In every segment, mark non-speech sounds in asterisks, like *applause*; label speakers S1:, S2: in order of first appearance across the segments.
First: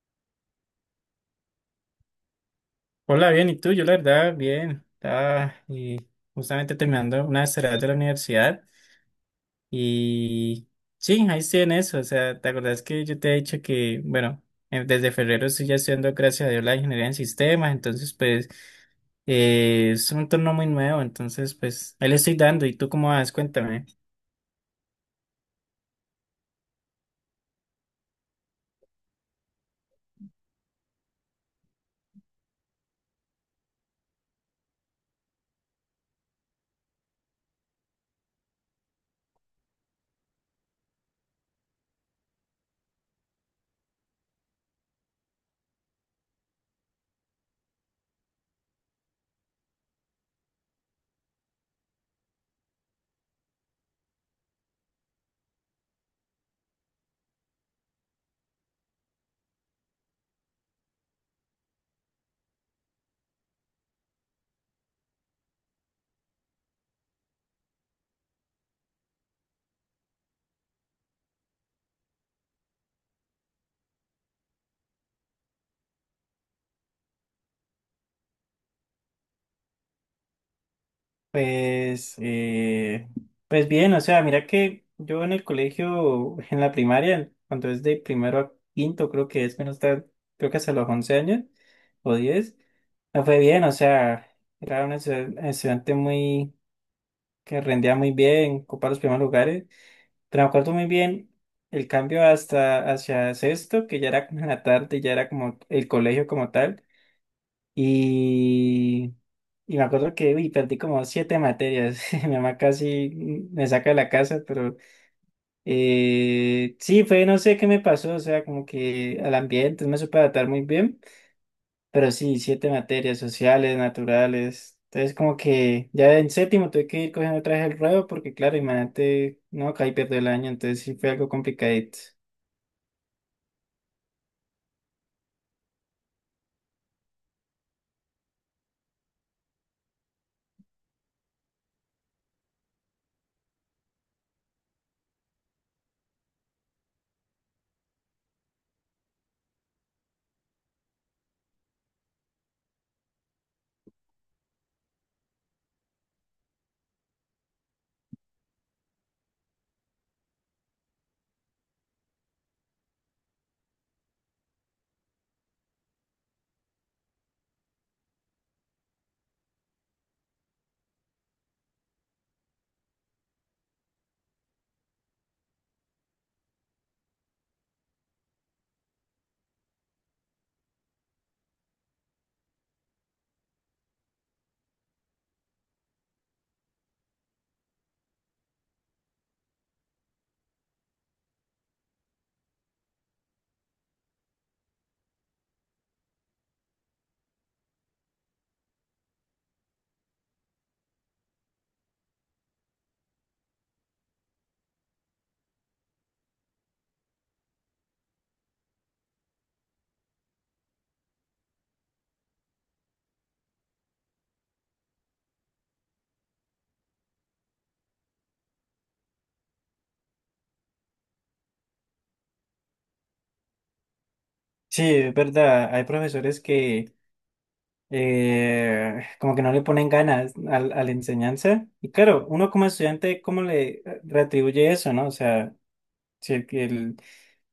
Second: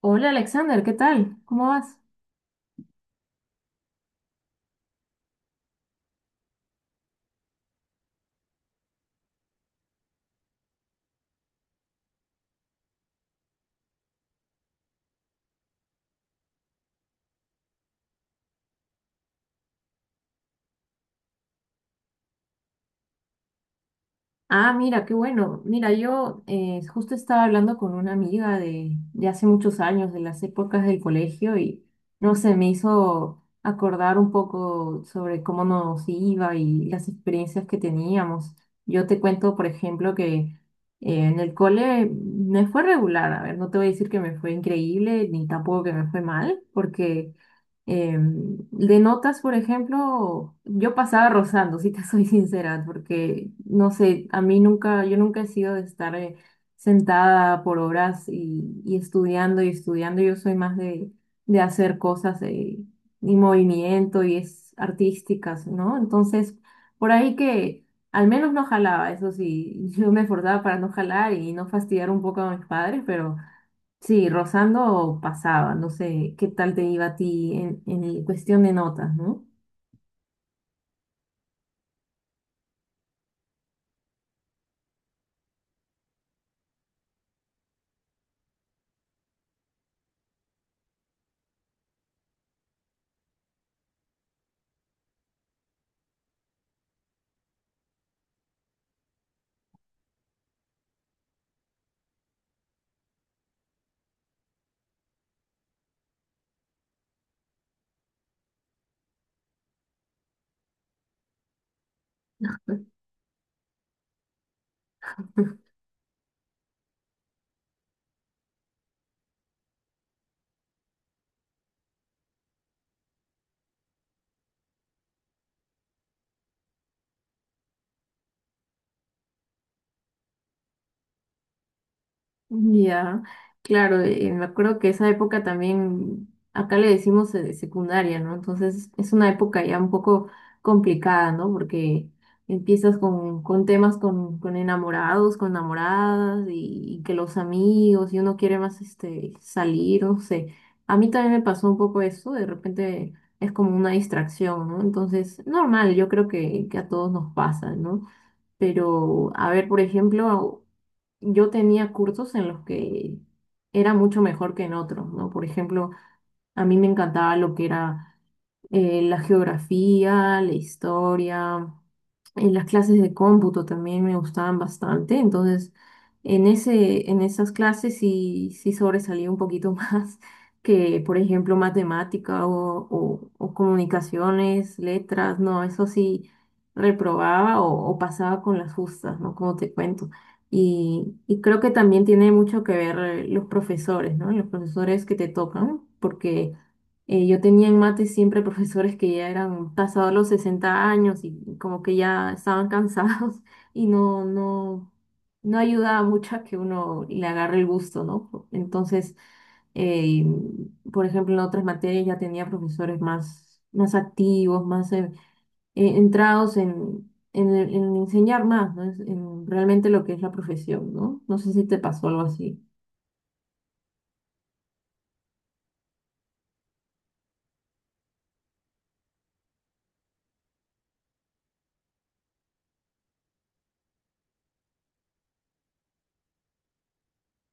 S1: Hola Alexander, ¿qué tal? ¿Cómo vas?
S2: Hola, bien, ¿y tú? Yo la verdad, bien. Estaba justamente terminando una tarea de la universidad y sí, ahí estoy en eso. O sea, ¿te acordás que yo te he dicho que, bueno, desde febrero estoy ya estudiando, gracias a Dios, la ingeniería en sistemas, entonces pues es un entorno muy nuevo, entonces pues ahí le estoy dando. ¿Y tú cómo vas? Cuéntame.
S1: Ah, mira, qué bueno. Mira, yo justo estaba hablando con una amiga de hace muchos años, de las épocas del colegio, y no sé, me hizo acordar un poco sobre cómo nos iba y las experiencias que teníamos. Yo te cuento, por ejemplo, que en el cole me fue regular. A ver, no te voy a decir que me fue increíble, ni tampoco que me fue mal, porque de notas, por ejemplo, yo pasaba rozando, si te *laughs* soy sincera, porque no sé, a mí nunca, yo nunca he sido de estar sentada por horas y estudiando y estudiando. Yo soy más de hacer cosas y movimiento y es artísticas, ¿no? Entonces, por ahí que al menos no jalaba, eso sí, *laughs* yo me esforzaba para no jalar y no fastidiar un poco a mis padres, pero. Sí, rozando pasaba, no sé qué tal te iba a ti en el- cuestión de notas, ¿no?
S2: Pues, pues bien, o sea, mira que yo en el colegio, en la primaria, cuando es de primero a quinto, creo que es menos tal, creo que hasta los 11 años o 10, me fue bien, o sea, era un estudiante muy, que rendía muy bien, ocupaba los primeros lugares, pero me acuerdo muy bien el cambio hasta hacia sexto, que ya era como en la tarde, ya era como el colegio como tal, y me acuerdo que, uy, perdí como siete materias. *laughs* Mi mamá casi me saca de la casa, pero sí, fue, no sé qué me pasó, o sea, como que al ambiente no me supe adaptar muy bien, pero sí, siete materias sociales, naturales. Entonces, como que ya en séptimo tuve que ir cogiendo otra vez el ruedo, porque claro, imagínate, no, caí pierdo el año, entonces sí fue algo complicadito.
S1: Ya, claro, me acuerdo que esa época también, acá le decimos secundaria, ¿no? Entonces es una época ya un poco complicada, ¿no? Porque empiezas con temas con enamorados, con enamoradas y que los amigos y uno quiere más este, salir, no sé. A mí también me pasó un poco eso, de repente es como una distracción, ¿no? Entonces, normal, yo creo que a todos nos pasa, ¿no? Pero, a ver, por ejemplo yo tenía cursos en los que era mucho mejor que en otros, ¿no? Por ejemplo, a mí me encantaba lo que era la geografía, la historia, en las clases de cómputo también me gustaban bastante, entonces en en esas clases sí, sí sobresalía un poquito *laughs* más que, por ejemplo, matemática o comunicaciones, letras, no, eso sí reprobaba o pasaba con las justas, ¿no? Como te cuento. Y creo que también tiene mucho que ver los profesores, ¿no? Los profesores que te tocan, porque yo tenía en mate siempre profesores que ya eran pasados los 60 y como que ya estaban cansados *laughs* y no ayudaba mucho a que uno le agarre el gusto, ¿no? Entonces, eh, por ejemplo, en otras materias ya tenía profesores más activos, más entrados en en enseñar más, ¿no? Es- En realmente lo que es la profesión, ¿no? No sé si te pasó algo así.
S2: Sí, es verdad, hay profesores que como que no le ponen ganas a la enseñanza. Y claro, uno como estudiante, ¿cómo le retribuye eso, no? O sea, si el, que el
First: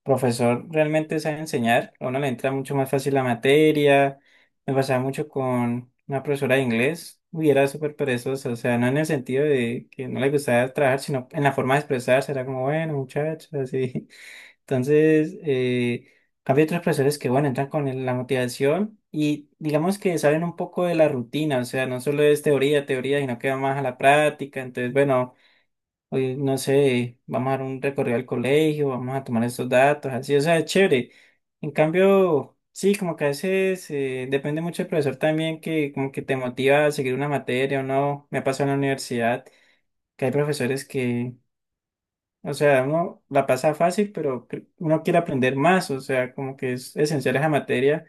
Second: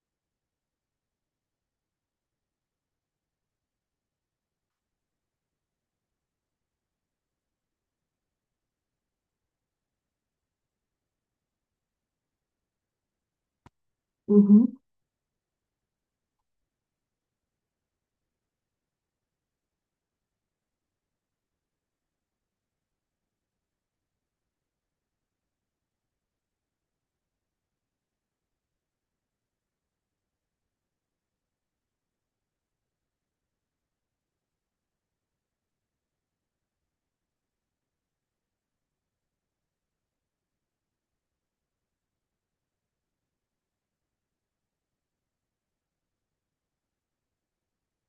S2: profesor realmente sabe enseñar, a uno le entra mucho más fácil la materia. Me pasaba mucho con una profesora de inglés, uy, era súper perezosa, o sea, no en el sentido de que no le gustaba trabajar, sino en la forma de expresarse, era como, bueno, muchachos, así. Entonces, cambio otros profesores que, bueno, entran con la motivación y digamos que saben un poco de la rutina, o sea, no solo es teoría, teoría, sino que va más a la práctica. Entonces, bueno, hoy no sé, vamos a dar un recorrido al colegio, vamos a tomar estos datos, así, o sea, es chévere. En cambio, sí, como que a veces depende mucho del profesor también que como que te motiva a seguir una materia o no. Me pasó en la universidad que hay profesores que o sea, uno la pasa fácil, pero uno quiere aprender más, o sea, como que es esencial esa materia,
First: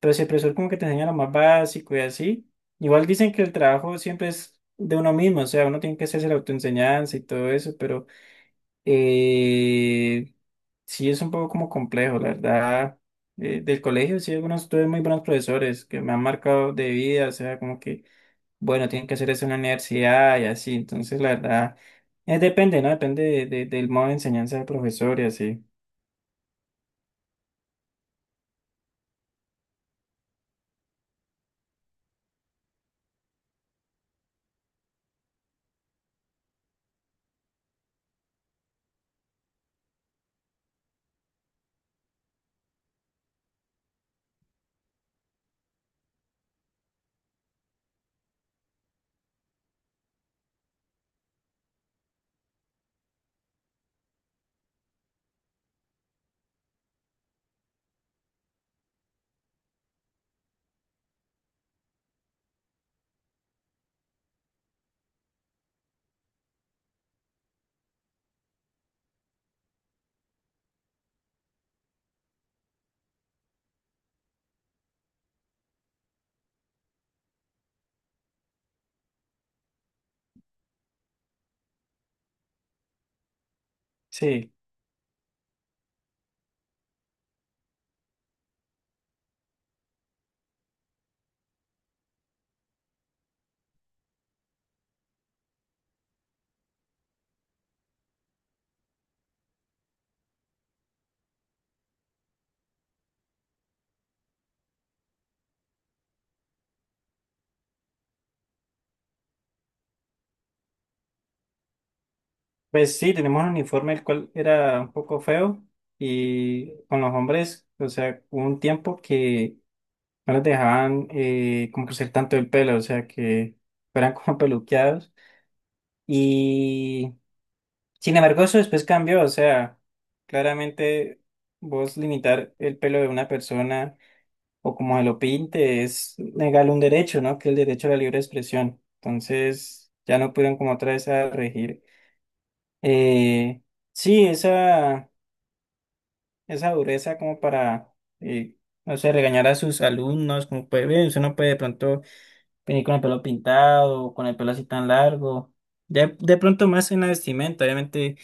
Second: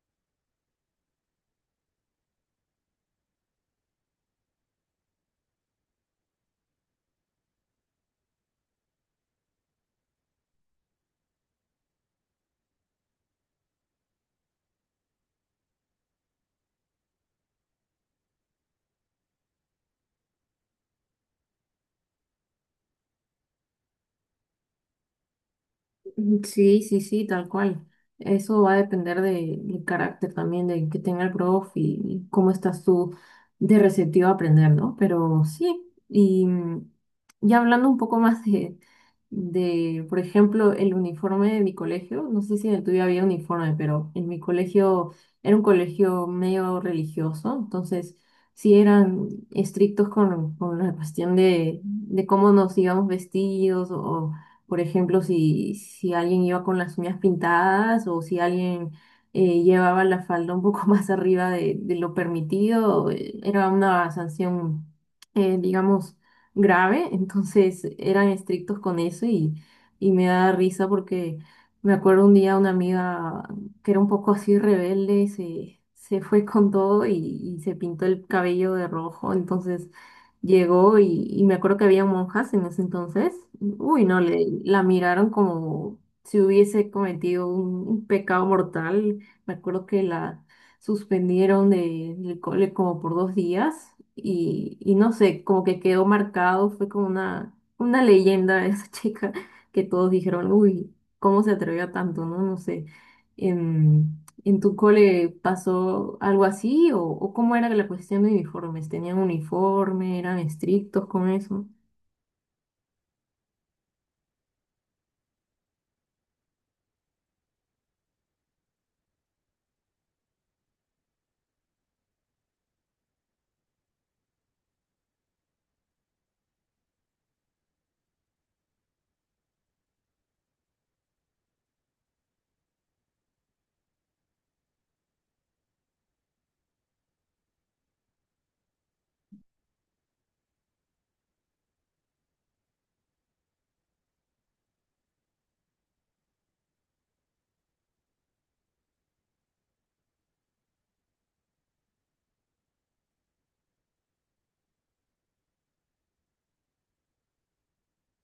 S2: pero si el profesor como que te enseña lo más básico y así, igual dicen que el trabajo siempre es de uno mismo, o sea, uno tiene que hacerse la autoenseñanza y todo eso, pero eh, sí es un poco como complejo, la verdad. Del colegio sí, algunos tuve muy buenos profesores que me han marcado de vida, o sea, como que bueno, tienen que hacer eso en la universidad y así. Entonces, la verdad, depende, ¿no? Depende del modo de enseñanza del profesor y así.
S1: Sí, sí, sí, tal cual. Eso va a depender de- del carácter también de que tenga el prof y cómo estás tú de receptivo a aprender, ¿no? Pero sí, ya hablando un poco más de por ejemplo, el uniforme de mi colegio, no sé si en el tuyo había uniforme, pero en mi colegio era un colegio medio religioso, entonces sí eran estrictos con la cuestión de cómo nos íbamos vestidos o por ejemplo, si alguien iba con las uñas pintadas o si alguien llevaba la falda un poco *laughs* más arriba de lo permitido, era una sanción, digamos, grave. Entonces eran estrictos con eso y me da risa porque me acuerdo un día una amiga que era un poco así rebelde, se fue con todo y se pintó el cabello de rojo. Entonces llegó y me acuerdo que había monjas en ese entonces. Uy, no, le,
S2: Sí,
S1: la miraron como si hubiese cometido un pecado mortal. Me acuerdo que la suspendieron de- del cole como por 2 y no sé, como que quedó marcado, fue como una leyenda esa *laughs* chica que todos dijeron, uy, ¿cómo se atrevió a tanto? No, no sé. En tu cole pasó algo así o cómo era la cuestión de uniformes? ¿Tenían uniforme? ¿Eran estrictos con eso?
S2: pues sí, tenemos un uniforme el cual era un poco feo y con los hombres, o sea, hubo un tiempo que no les dejaban como crecer tanto el pelo, o sea, que eran *laughs* como peluqueados. Y sin embargo, eso después cambió, o sea, claramente vos limitar el pelo de una persona. O como se lo pinte, es negarle un derecho, ¿no? Que es el derecho a la libre expresión. Entonces, ya no pudieron como otra vez a regir. Eh, sí, esa dureza como para, eh, no sé, regañar a sus alumnos, como puede ver, usted no puede de pronto venir con el pelo pintado, o con el pelo así tan largo. De pronto más en la vestimenta, obviamente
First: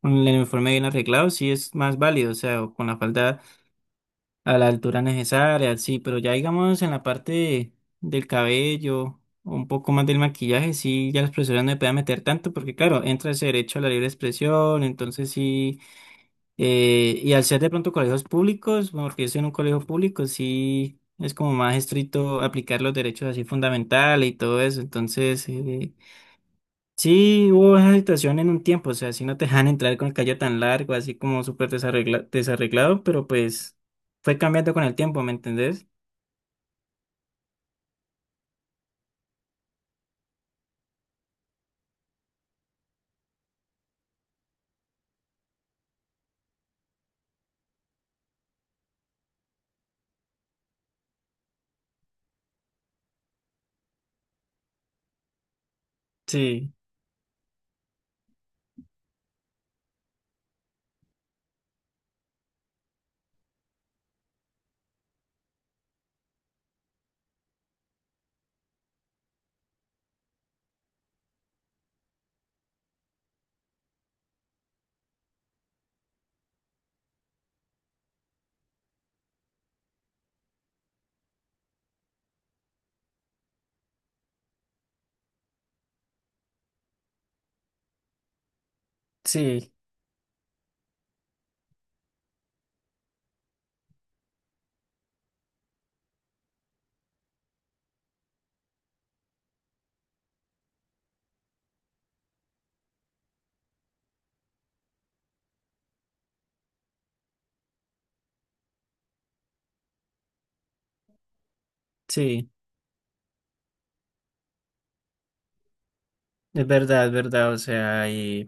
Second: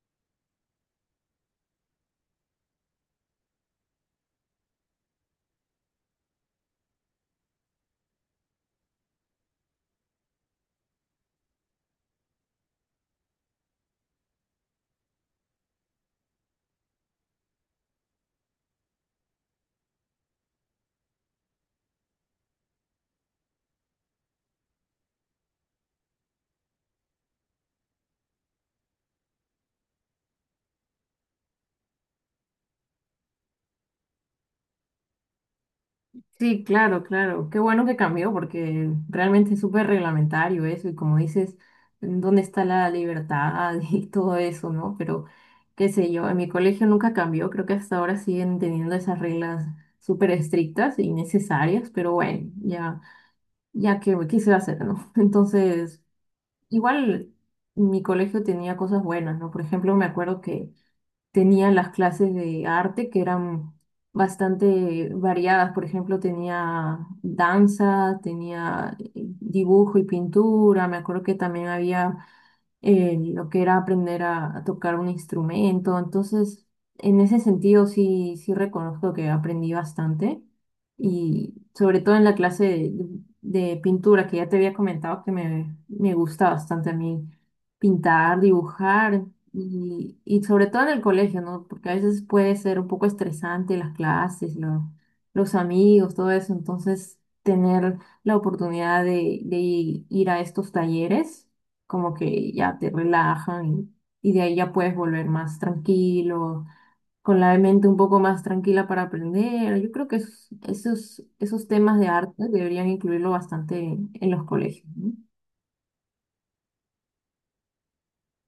S2: con el uniforme bien arreglado, sí es más válido, o sea, o con la falda a la altura necesaria, sí, pero ya digamos en la parte del cabello, o un poco más del maquillaje, sí, ya la expresiones no me pueden meter tanto, porque claro, entra ese derecho a la libre expresión, entonces sí, y al ser de pronto colegios públicos, bueno, porque yo estoy en un colegio público, sí, es como más estricto aplicar los derechos así fundamentales y todo eso, entonces... sí, hubo esa situación en un tiempo, o sea, si no te dejan entrar con el cabello tan largo, así como súper desarreglado, pero pues fue cambiando con el tiempo, ¿me entendés?
S1: Sí, claro, claro. Qué bueno que cambió porque realmente es súper reglamentario eso y como dices, ¿dónde está la libertad *laughs* y todo eso, no? Pero qué sé yo, en mi colegio nunca cambió, creo que hasta ahora siguen teniendo esas reglas súper estrictas y necesarias, pero bueno, ya, ya que qué se va a hacer, ¿no? *laughs* Entonces,
S2: Sí,
S1: igual mi colegio tenía cosas buenas, ¿no? Por ejemplo, me acuerdo que tenía las clases de arte que eran bastante variadas. Por ejemplo, tenía danza, tenía dibujo y pintura. Me acuerdo que también había lo que era aprender a tocar un instrumento. Entonces, en ese sentido sí, sí reconozco que aprendí bastante y sobre todo en la clase de pintura que ya te había comentado que me gusta bastante a mí pintar, dibujar
S2: sí,
S1: y sobre todo en el colegio, ¿no? Porque a veces puede ser un poco estresante las clases, lo- los amigos, todo eso. Entonces, tener la oportunidad de ir a estos talleres como que ya te relajan y de ahí ya puedes volver más tranquilo, con la mente un poco más tranquila para aprender. Yo creo que es- esos temas de arte
S2: sí,
S1: deberían incluirlo bastante en los colegios, ¿no?
S2: es verdad, o sea,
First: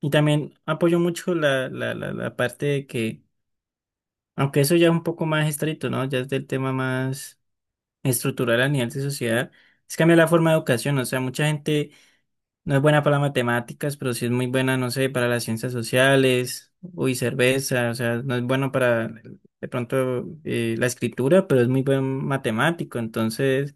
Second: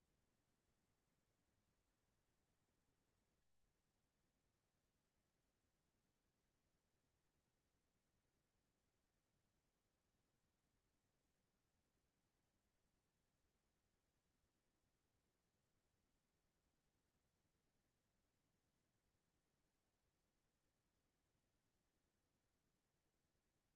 S2: y también apoyo mucho la parte de que, aunque eso ya es un poco más estricto, ¿no? Ya es del tema más estructural a nivel de sociedad, es cambiar la forma de educación, o sea, mucha gente no es buena para las matemáticas, pero sí es muy buena, no sé, para las ciencias sociales, uy, cerveza, o sea, no es bueno para de pronto la escritura, pero es muy buen matemático, entonces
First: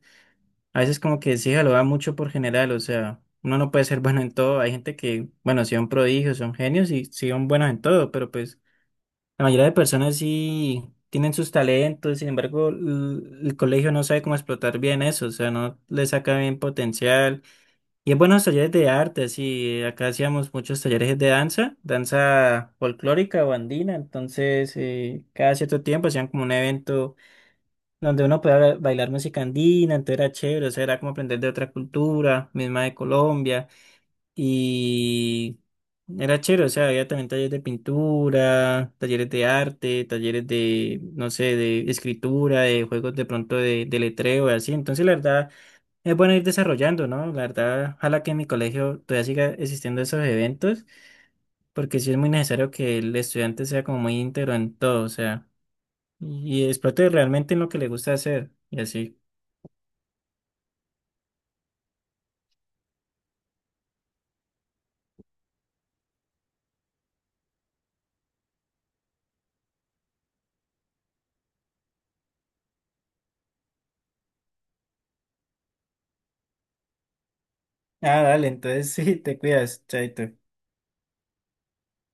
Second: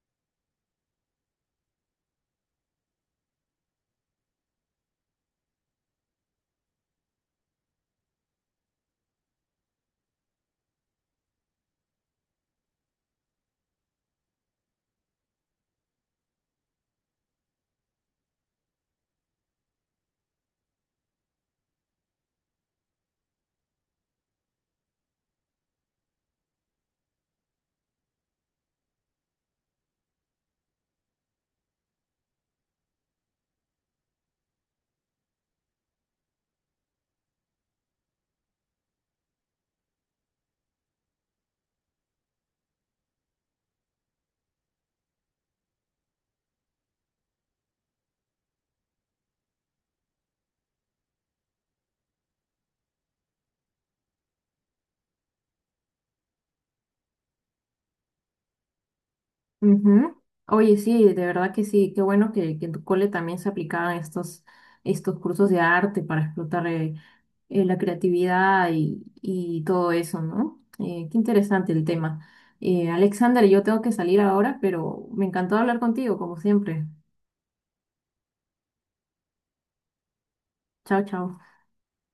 S2: a veces como que sí, lo da mucho por general, o sea, uno no puede ser *laughs* bueno en todo, hay gente que, bueno, sí son prodigios, son genios y sí son buenos en todo, pero pues la mayoría de personas sí tienen sus talentos, sin embargo, el colegio no sabe cómo explotar bien eso, o sea, no le saca bien potencial. Y es buenos talleres de arte, sí, acá hacíamos muchos talleres de danza, danza folclórica o andina, entonces cada cierto tiempo hacían como un evento donde uno podía bailar música andina, entonces era chévere, o sea, era como aprender de otra cultura, misma de Colombia, y era chévere, o sea, había también talleres de pintura, talleres de arte, talleres de, no sé, de escritura, de juegos de pronto de letreo y así, entonces la verdad... Es bueno ir desarrollando, ¿no? La verdad, ojalá que en mi colegio todavía siga existiendo esos eventos, porque sí es muy necesario que el estudiante sea como muy íntegro en todo, o sea, y explote realmente en lo que le gusta hacer, y así.
S1: Ujú. Oye, sí, de verdad que sí, qué bueno que en tu cole también se aplicaban estos cursos de arte para explotar la creatividad y todo eso, ¿no? Qué interesante el tema. Alexander, yo tengo que salir ahora, pero me encantó hablar contigo, como siempre.
S2: Ah, dale, entonces *laughs* sí, te cuidas, chaito.
S1: Chao, chao.